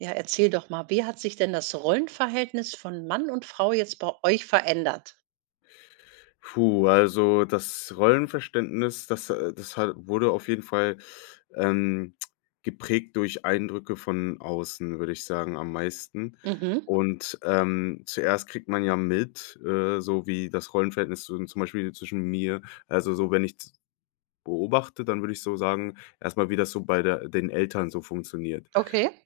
Ja, erzähl doch mal, wie hat sich denn das Rollenverhältnis von Mann und Frau jetzt bei euch verändert? Puh, also das Rollenverständnis, das, äh das hat wurde auf jeden Fall, ähm, geprägt durch Eindrücke von außen, würde ich sagen, am meisten. Mhm. Und, ähm, zuerst kriegt man ja mit, äh, so wie das Rollenverhältnis z zum Beispiel zwischen mir also so, wenn ich z beobachte, dann würde ich so sagen, erst mal, wie das so bei der den Eltern so funktioniert., [unintelligible] Okay.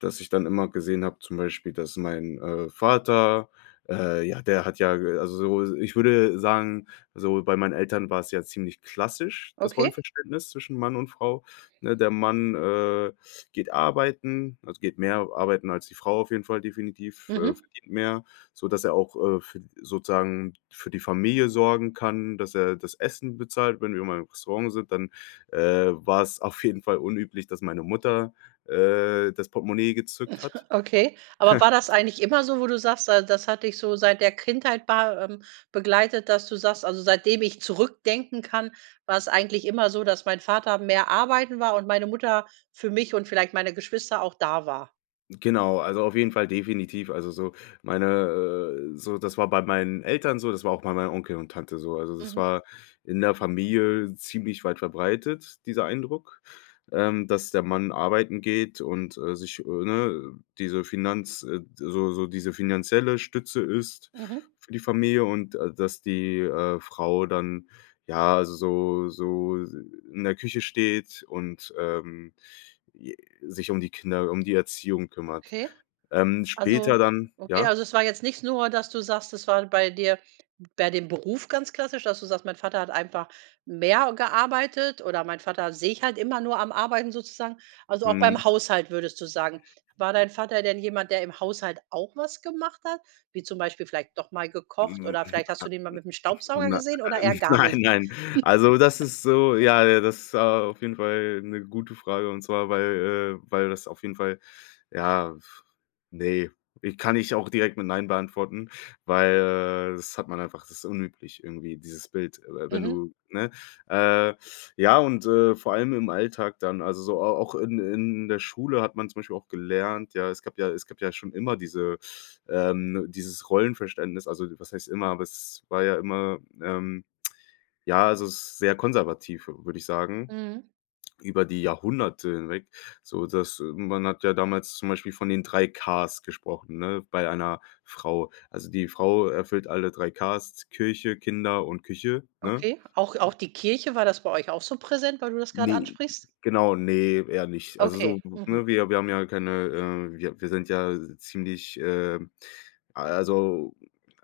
dass ich dann immer gesehen habe, zum Beispiel, dass mein, äh, Vater, äh, ja, der ha, ja, äh, also so, ich würde sagen so bei meinen Eltern war's ja ziemlich klassisch, das Okay. Rollenverständnis zwischen Mann und Frau, ne? Der Mann, äh, geht arbeiten also, geht mehr arbeiten als die Frau, auf jeden Fall definitiv, äh, Mhm. verdient mehr, sodass er auch, äh, f sozusagen für die Familie sorgen kann, dass er das Essen bezahlt. Wenn wir mal im Restaurant sind, dann, äh, war's auf jeden Fall unüblich, dass meine Mutter, äh, das Portemonnaie gezückt hat. Okay. Aber war das eigentlich immer so, wo du sagst da das hat dich so seit der Kindheit ba ähm, begleitet, dass du sagst, also: „Seitdem ich zurückdenken kann, war's eigentlich immer so, dass mein Vater mehr arbeiten war und meine Mutter für mich und vielleicht meine Geschwister auch da war.“ Genau, also, auf jeden Fall definitiv. Also, so meine äh, so das war bei meinen Eltern so, das war auch bei meinem Onkel und Tante so. Also, das Mhm. war in der Familie ziemlich weit verbreitet, dieser Eindruck, ähm, dass der Mann arbeiten geht und, äh, sich, äh, ne diese Finanz äh, so so diese finanzielle Stütze ist, Mhm. für die Familie und, äh, dass die, äh, Frau dann, ja, so so in der Küche steht und, ähm, j sich um die Kinder um die Erziehung kümmert. Okay. Ähm, Also später dann okay ja? also, es war jetzt nicht nur, dass du sagst, das war bei dir bei dem Beruf ganz klassisch, dass du sagst: „Mein Vater hat einfach mehr gearbeitet oder meinen Vater sehe ich halt immer nur am Arbeiten, sozusagen." Also, auch Mhm. beim Haushalt würdest du sagen. War dein Vater denn jemand, der im Haushalt auch was gemacht hat, wie zum Beispiel vielleicht doch mal gekocht Hm, oder vielleicht hast du den mal mit 'nem Staubsauger nei gesehen oder eher gar nein, nicht? nein. Also, das ist so, ja, äh das auf jeden Fall 'ne gute Frage. Und zwar, weil, äh weil das auf jeden Fall, ja, f ne. Ich kann ich auch direkt mit nein beantworten, weil das hat man einfach das ist unüblich irgendwie dieses Bild, äh, wenn Mhm. du, ne äh, ja, und, äh, vor allem im Alltag dann, also so au auch in in der Schule hat man zum Beispiel auch gelernt, ja, es gab ja es gab ja schon immer diese, ähm dieses Rollenverständnis. Also, was heißt immer, aber es war ja immer, ähm, ja, also sehr konservativ, würde ich sagen. Mhm. Über die Jahrhunderte hinweg, so dass man hat ja damals zum Beispiel von den 3 K's gesprochen, ne, bei einer Frau. Also die Frau erfüllt alle 3 K's, Kirche, Kinder und Küche, ne? Okay. Auch auch die Kirche? War das bei euch auch so präsent, weil du das gerade Ne ansprichst? genau, ne, eher nicht. Also so, Okay, mhm. ne wir wir haben ja keine äh, wir wir sind ja ziemlich, ähm also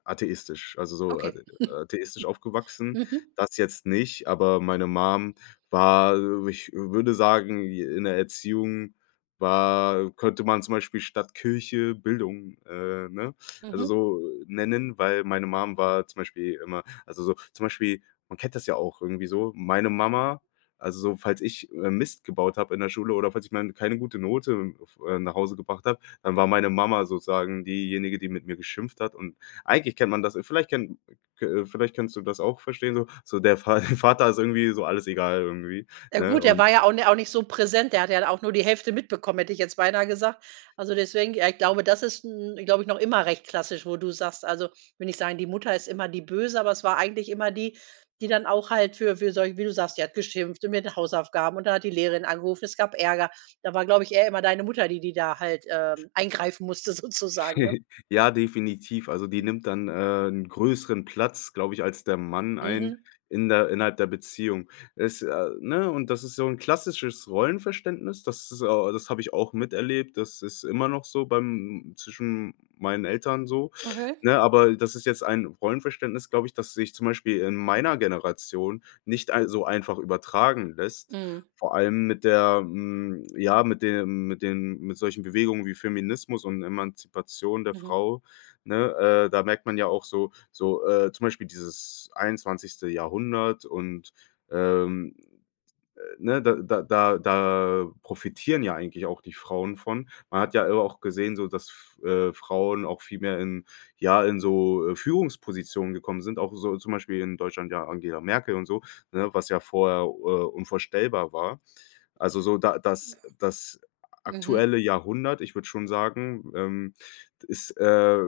atheistisch also so a Okay. atheistisch aufgewachsen. Mhm. Das jetzt nicht, aber meine Mum war, ich würde sagen, in der Erziehung war könnte man zum Beispiel statt Kirche, Bildung, äh, ne, also Mhm. so nennen, weil meine Mum war zum Beispiel immer also so zum Beispiel, man kennt das ja auch irgendwie so, meine Mama also so falls ich, äh, Mist gebaut habe in der Schule oder falls ich mal keine gute Note f äh, nach Hause gebracht habe, dann war meine Mama sozusagen diejenige, die mit mir geschimpft hat und eigentlich kennt man das vielleicht kennt k äh, vielleicht kannst du das auch verstehen so. So, der Va Vater ist irgendwie so alles egal irgendwie, Ja ne, gut, er und war ja auch ni auch nicht so präsent. Der hat ja dann auch nur die Hälfte mitbekommen, hätte ich jetzt beinahe gesagt. Also deswegen ja ich glaube das ist 'n noch immer recht klassisch, wo du sagst, also will nicht sagen, die Mutter ist immer die böse, aber es war eigentlich immer die, die dann auch halt für für solche wie du sagst, sie hat geschimpft und mit Hausaufgaben und dann hat die Lehrerin angerufen. Es gab Ärger. Da war, glaube ich, eher immer deine Mutter, die die da halt, ähm, eingreifen musste sozusagen, ne? Ja, definitiv. Also die nimmt dann, äh, 'n größeren Platz, glaube ich, als der Mann ein Mhm. in der innerhalb der Beziehung. Es, äh ne, und das ist so 'n klassisches Rollenverständnis. Das, äh das habe ich auch miterlebt. Das ist immer noch so bei m m zwischen m meinen Eltern so, Okay. ne? Aber das ist jetzt ein Rollenverständnis, glaube ich, das sich zum Beispiel in meiner Generation nicht ei äh, so einfach übertragen lässt. Mhm. Vor allem mit der hm, ja, mit dem mit dem mit solchen Bewegungen wie Feminismus und Emanzipation der Mhm. Frau, ne? Äh, da merkt man ja auch so so, äh zum Beispiel dieses 21. Jahrhundert und ähm, äh, ne, da da da da profitieren ja eigentlich auch die Frauen von. Man hat ja auch gesehen so, dass F äh, Frauen auch viel mehr in ja, in so, äh, Führungspositionen gekommen sind, auch so zum Beispiel in Deutschland ja Angela Merkel und so, ne? Was ja vorher u äh, unvorstellbar war. Also, so da das das Mhm. aktuelle Jahrhundert, ich würde schon sagen, ähm, ist, äh,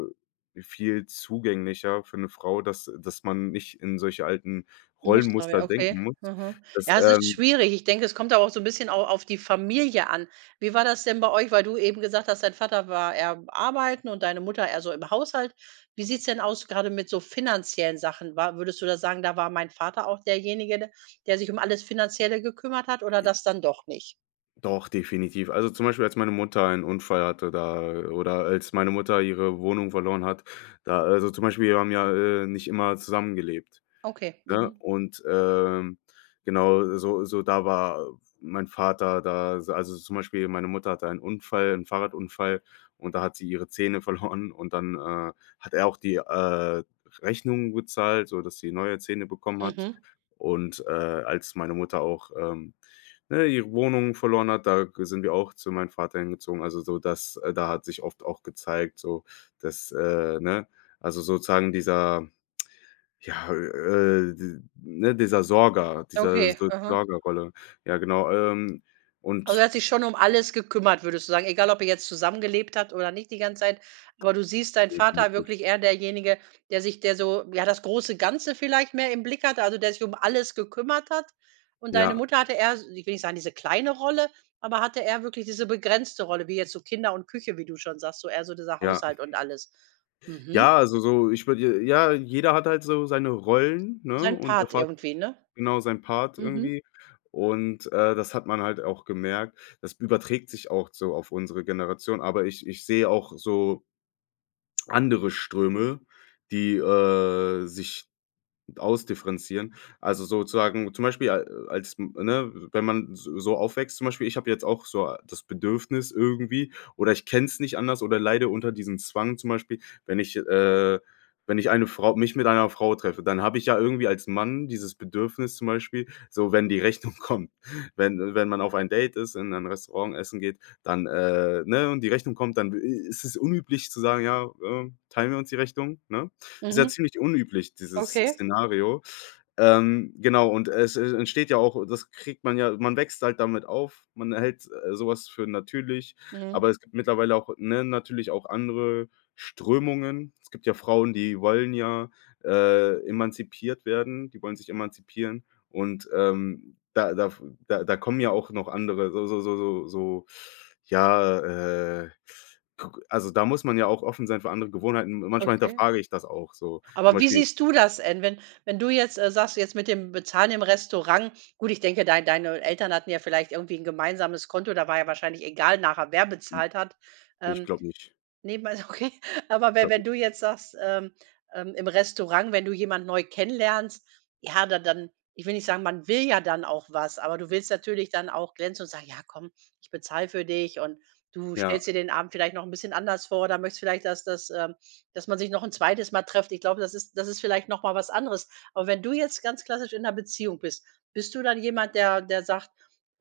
viel zugänglicher für 'ne Frau, dass dass man nicht in solche alten [unintelligible] Rollenmuster okay, denken muss, mhm. das Ja es ist ähm schwierig. Ich denke es kommt da auch so 'n bisschen au auf die Familie an. Wie war das denn bei euch, weil du eben gesagt hast dein Vater war eher arbeiten und deine Mutter eher so im Haushalt. Wie sieht's denn aus, gerade mit so finanziellen Sachen? War würdest du da sagen: „Da war mein Vater auch derjenige, der sich um alles Finanzielle gekümmert hat.“ oder I das dann doch nicht? Doch, definitiv. Also zum Beispiel, als meine Mutter einen Unfall hatte da oder als meine Mutter ihre Wohnung verloren hat, da also zum Beispiel, wir haben ja, äh, nicht immer zusammengelebt, Okay, ne? mhm. Und, ähm, genau, so so da war mein Vater da. Al also zum Beispiel meine Mutter hatte einen Unfall 'n Fahrradunfall und da hat sie ihre Zähne verloren und dann, äh, hat er auch die, äh, Rechnungen gezahlt, sodass sie neue Zähne bekommen hat. Mhm. Und, äh, als meine Mutter auch, ähm, ne, ihre Wohnung verloren hat, da g sind wir auch zu meinem Vater hingezogen. Also so dass äh, da hat sich oft auch gezeigt so, dass, äh, ne also sozusagen dieser, ja, äh, d ne, dieser Sorger, diese Okay, So mhm. Sorgerrolle. Ja, genau, ähm, Also er und hat sich schon alles gekümmert, würdest du sagen? Egal, ob er jetzt zusammengelebt habt oder nicht die ganze Zeit, aber du siehst deinen Vater Definitiv. wirklich eher derjenige, der sich der so ja das große Ganze vielleicht mehr im Blick hatte, also der sich alles gekümmert hat. Und deine Ja. Mutter hatte eher ich will nicht sagen, diese kleine Rolle, aber hatte eher wirklich diese begrenzte Rolle, wie jetzt so Kinder und Küche, wie du schon sagst, so eher so dieser Ja. Haushalt und alles. Mhm. Ja, also so ich würde ja, jeder hat halt so seine Rollen, ne, Seinen und Part deshalb irgendwie, ne? genau seinen Part Mhm. irgendwie. Und, äh, das hat man halt auch gemerkt. Das überträgt sich auch so auf unsere Generation. Aber ich ich sehe auch so andere Ströme, die, äh, sich ausdifferenzieren. Also sozusagen zum Beispiel a als ne, wenn man so so aufwächst. Zum Beispiel, ich habe jetzt auch so das Bedürfnis irgendwie oder ich kenn's nicht anders oder leide unter diesem Zwang zum Beispiel, wenn ich, äh wenn ich eine Frau mich mit einer Frau treffe, dann habe ich ja irgendwie als Mann dieses Bedürfnis zum Beispiel, so wenn die Rechnung kommt wenn wenn man auf ein Date ist, in ein Restaurant essen geht, dann äh, ne, und die Rechnung kommt, dann, äh, ist es unüblich zu sagen: „Ja, ähm, teilen wir uns die Rechnung?“, ne? Ist ja Mhm. ziemlich unüblich, dieses Okay. Szenario. Ähm, genau, und es e entsteht ja auch das kriegt man ja man wächst halt damit auf. Man hält so was für natürlich, Mhm. aber es gibt mittlerweile auch, ne, natürlich auch andere Strömungen. Es gibt ja Frauen, die wollen ja, äh, emanzipiert werden die wollen sich emanzipieren. Und, ähm, da da f da kommen ja auch noch andere so so so so so, ja, äh, k also da muss man ja auch offen sein für andere Gewohnheiten. Manchmal Okay. hinterfrage ich das auch so, zum Aber wie Beispiel siehst du das en wenn wenn du jetzt, äh, sagst jetzt mit dem Bezahlen im Restaurant? Gut, ich denke dein deine Eltern hatten ja vielleicht irgendwie 'n gemeinsames Konto. Da war ja wahrscheinlich egal nachher wer bezahlt hat, Ich ähm. glaube nicht. Nebenbei okay, aber we Glaube wenn nicht. du jetzt sagst, ähm, ähm, im Restaurant, wenn du jemand neu kennenlernst, ja, dann dann ich will nicht sagen, man will ja dann auch was, aber du willst natürlich dann auch glänzen und sagen: „Ja komm, ich bezahle für dich.“ Und du Ja. stellst dir den Abend vielleicht noch 'n bisschen anders vor oder möchtest vielleicht, dass dass ähm, dass man sich noch 'n zweites Mal trifft. Ich glaube, das ist das ist vielleicht noch mal was anderes. Aber, wenn du jetzt ganz klassisch in 'ner Beziehung bist, bist du dann jemand, der der sagt,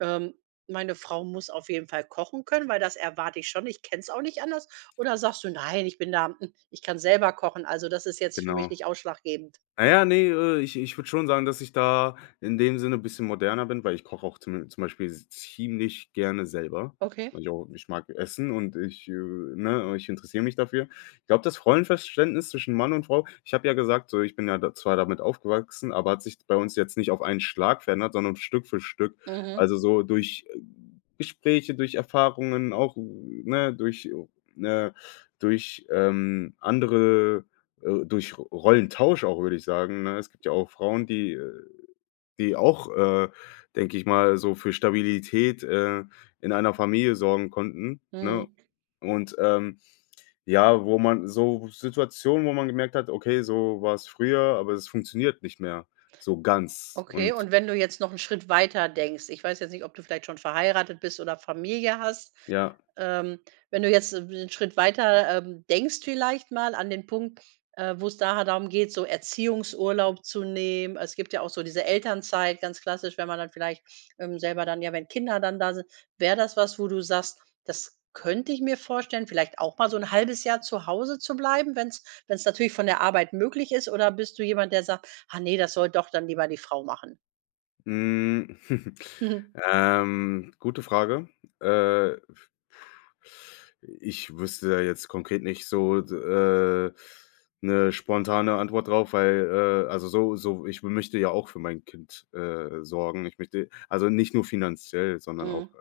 ähm: „Meine Frau muss auf jeden Fall kochen können, weil das erwarte ich schon, ich kenn's auch nicht anders.“ Oder sagst du: „Nein, ich bin da, hm ich kann selber kochen. Also das ist jetzt für mich Genau. nicht ausschlaggebend.“ Naja, ne, ich ich würde schon sagen, dass ich da in dem Sinne bisschen moderner bin, weil ich koche auch zu zum Beispiel z ziemlich gerne selber. Okay. Naja, ich mag essen und ich äh, ne, ich interessiere mich dafür. Ich glaube, das Rollenverständnis zwischen Mann und Frau ich habe ja gesagt so, ich bin ja da zwar damit aufgewachsen, aber hat sich bei uns jetzt nicht auf einen Schlag verändert, sondern Stück für Stück. Mhm. Also so durch Gespräche, durch Erfahrungen auch, ne, durch ne durch, ähm, andere, äh durch Ro Rollentausch auch, würde ich sagen, ne? Es gibt ja auch Frauen, die äh die auch, äh, denke ich mal, so für Stabilität, äh, in einer Familie sorgen konnten, Mhm. ne? Und, ähm, ja, wo man so Situationen, wo man gemerkt hat, okay, so war's früher, aber es funktioniert nicht mehr so ganz Okay und und wenn du jetzt noch 'n Schritt weiter denkst. Ich weiß jetzt nicht, ob du vielleicht schon verheiratet bist oder Familie hast, Ja. ähm. Wenn du jetzt 'n w Schritt weiter, ähm denkst vielleicht mal an den Punkt, äh, wo es da halt darum geht, so Erziehungsurlaub zu nehmen. Es gibt ja auch so diese Elternzeit ganz klassisch, wenn man dann vielleicht, ähm, selber dann ja, wenn Kinder dann da sind. Wäre das was, wo du sagst: „Das könnte ich mir vorstellen, vielleicht auch mal so 'n 1/2 Jahr zu Hause zu bleiben, wenn's wenn's natürlich von der Arbeit möglich ist.“ Oder bist du jemand, der sagt: „Ah ne, das soll doch dann lieber die Frau machen“? Hm, ähm, gute Frage. Äh, ich wüsste da jetzt konkret nicht so, d äh, 'ne spontane Antwort drauf, weil, äh, also, so so ich möchte ja auch für mein Kind, äh, sorgen. Ich möchte also nicht nur finanziell, sondern auch, Mhm.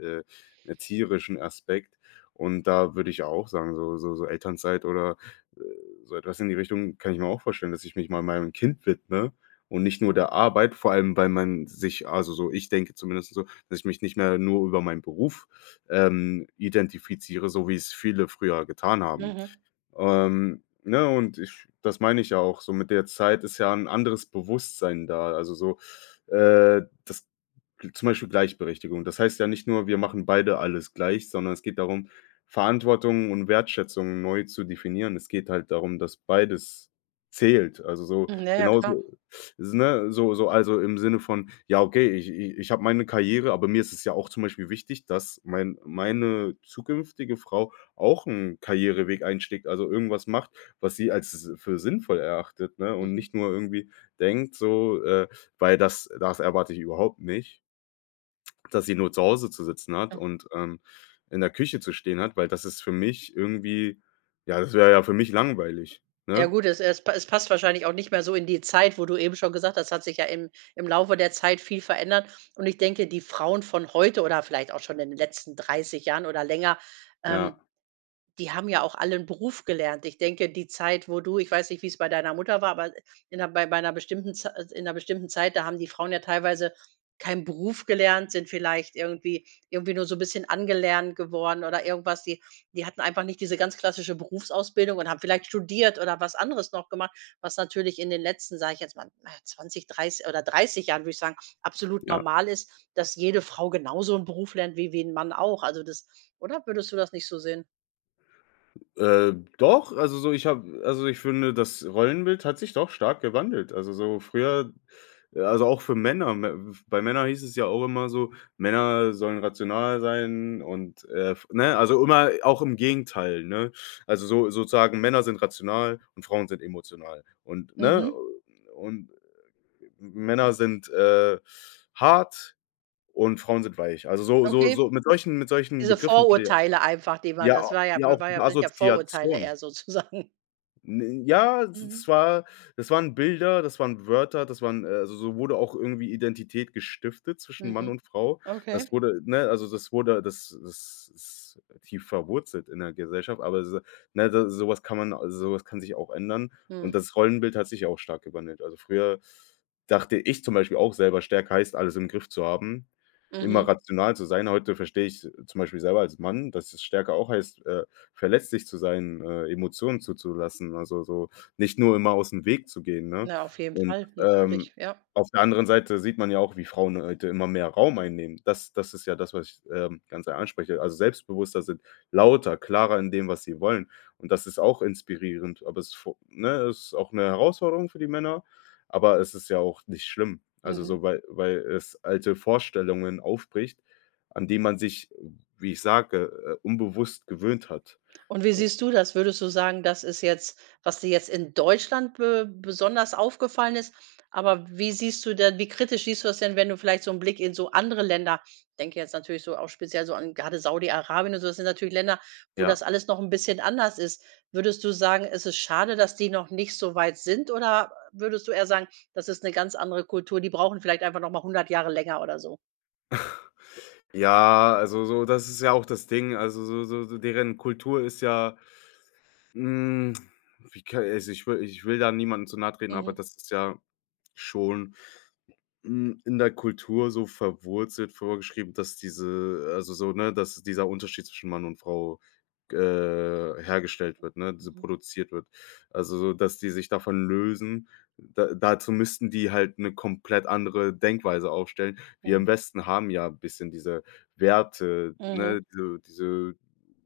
äh, erzieherischen Aspekt. Und da würde ich auch sagen, so so so Elternzeit oder, äh, so etwas in die Richtung, kann ich mir auch vorstellen, dass ich mich mal meinem Kind widme und nicht nur der Arbeit, vor allem weil man sich also so ich denke zumindest so, dass ich mich nicht mehr nur über meinen Beruf, ähm, identifiziere, so wie es viele früher getan haben. Mhm. Ähm, ne? Und ich das meine ich ja auch. So mit der Zeit ist ja 'n anderes Bewusstsein da? Also so, äh, dass zum Beispiel Gleichberechtigung. Das heißt ja nicht nur, wir machen beide alles gleich, sondern es geht darum, Verantwortung und Wertschätzung neu zu definieren. Es geht halt darum, dass beides zählt. Also so, Mhm, na ja, genauso, klar. s ne? So so, also, im Sinne von, ja okay, ich i ich habe meine Karriere, aber mir ist es ja auch zum Beispiel wichtig, dass mein meine zukünftige Frau auch 'n Karriereweg einschlägt, also irgendwas macht, was sie als s für sinnvoll erachtet, ne? Und Mhm. nicht nur irgendwie denkt so, äh, weil das das erwarte ich überhaupt nicht dass sie nur zu Hause zu sitzen hat Ja. und, ähm, in der Küche zu stehen hat, weil das ist für mich irgendwie, ja das wäre ja für mich langweilig. Ja Ne? gut, es es pa es passt wahrscheinlich auch nicht mehr so in die Zeit, wo du eben schon gesagt hast. Es hat sich ja im im Laufe der Zeit viel verändert und ich denke, die Frauen von heute oder vielleicht auch schon in den letzten 30 Jahren oder länger, ähm, Ja. die haben ja auch alle 'n Beruf gelernt. Ich denke, die Zeit, wo du ich weiß nicht wie's bei deiner Mutter war, aber in 'ner bei 'ner bestimmten Zei in 'ner bestimmten Zeit, da haben die Frauen ja teilweise keinen Beruf gelernt, sind vielleicht irgendwie irgendwie nur so 'n bisschen angelernt geworden oder irgendwas. Die die hatten einfach nicht diese ganz klassische Berufsausbildung und haben vielleicht studiert oder was anderes noch gemacht, was natürlich in den letzten, sage ich jetzt mal, na, 20, dreiß oder 30 Jahren, würde ich sagen, absolut Ja. normal ist, dass jede Frau genauso 'n Beruf lernt wie wie 'n Mann auch. Also das oder würdest du das nicht so sehen? Äh, doch, also, so ich habe also, ich finde, das Rollenbild hat sich doch stark gewandelt. Also, so früher äh, also, auch für Männer. Mä bei Männer hieß es ja auch immer so: „Männer sollen rational sein“ und, äh, f ne, also, immer auch im Gegenteil, ne? Also, so sozusagen Männer sind rational und Frauen sind emotional. Und ne Mhm. und M Männer sind, äh, hart und Frauen sind weich. Also, so so Okay. so mit solchen mit solchen Diese Begriffen wurde, ja. Vorurteile einfach, die waren Ja, das a war ja ja war ja auch waren mit ja sind ja Vorurteile Assoziation. eher sozusagen. N ja, d das Mhm. war das waren Bilder, das waren Wörter, das waren äh also, so wurde auch irgendwie Identität gestiftet zwischen Mann Mhm, und Frau. Das okay. wurde, ne also, das wurde, das das ist tief verwurzelt in der Gesellschaft. Aber se ne, de so was kann man also, so was kann sich auch ändern. Und Mhm. das Rollenbild hat sich ja auch stark gewandelt. Also, früher dachte ich zum Beispiel auch selber, stärke heißt, alles im Griff zu haben. Immer Mhm. rational zu sein. Heute verstehe ich's zum Beispiel selber als Mann, dass es Stärke auch heißt, äh, verletzlich zu sein, äh, Emotionen zuzulassen. Also, so nicht nur immer ausm Weg zu gehen, ne? Na auf jeden Und fall, natürlich, ähm, ja. auf der anderen Seite sieht man ja auch, wie Frauen heute immer mehr Raum einnehmen. Das das ist ja das, was ich, ähm, ganz er ansprechen. Also, selbstbewusster sind, lauter, klarer in dem, was sie wollen. Und das ist auch inspirierend. Aber es vo ne, es ist auch 'ne Herausforderung für die Männer. Aber es ist ja auch nicht schlimm. Also, Mhm. so, weil weil es alte Vorstellungen aufbricht, an die man sich, wie ich sage, äh, unbewusst gewöhnt hat. Und wie Un siehst du das? Würdest du sagen, das ist jetzt, was dir jetzt in Deutschland be besonders aufgefallen ist, aber wie siehst du denn wie kritisch siehst du das denn, wenn du vielleicht so 'n Blick in so andere Länder denke jetzt natürlich so auch speziell so an grade Saudi Arabien und so, das sind natürlich Länder, wo Ja. das alles noch 'n bisschen anders ist. Würdest du sagen, es ist schade, dass die noch nicht so weit sind oder, äh, würdest du eher sagen, das ist 'ne ganz andere Kultur, die brauchen vielleicht einfach noch mal 100 Jahre länger oder so? Ja, also, so das ist ja auch das Ding, also, so so so deren Kultur ist ja, hm, wie ka also, ich will ich will da niemandem zu nahe treten, aber Mhm. das ist ja schon, hm, in der Kultur so verwurzelt vorgeschrieben, dass diese also, so ne, dass dieser Unterschied zwischen Mann und Frau, g äh, hergestellt Hm, wird ne, diese mhm. produziert wird. Also, so dass die sich davon lösen, da dazu müssten die halt 'ne komplett andere Denkweise aufstellen. Wir Mhm. im Westen haben ja bisschen diese Werte, Mhm. ne? Diese diese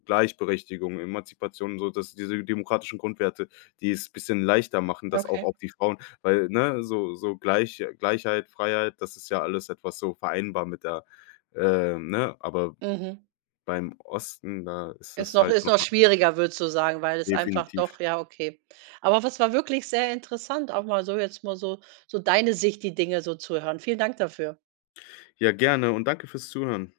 Gleichberechtigung, Emanzipation, sodass diese demokratischen Grundwerte, die es bisschen leichter machen, dass auch Okay. auf die Frauen weil ne, so so Gleich Gleichheit, Freiheit, das ist ja alles etwas so vereinbar mit der ähm, ne? Aber Mhm. beim Osten, da ist Ist es noch halt ist noch noch mal schwieriger würdest du sagen weil es einfach Definitiv. doch ja okay. Aber was war wirklich sehr interessant, auch mal so jetzt mal so so deine Sicht, die Dinge so zuhören. Vielen Dank dafür. Ja, gerne und danke für's Zuhören.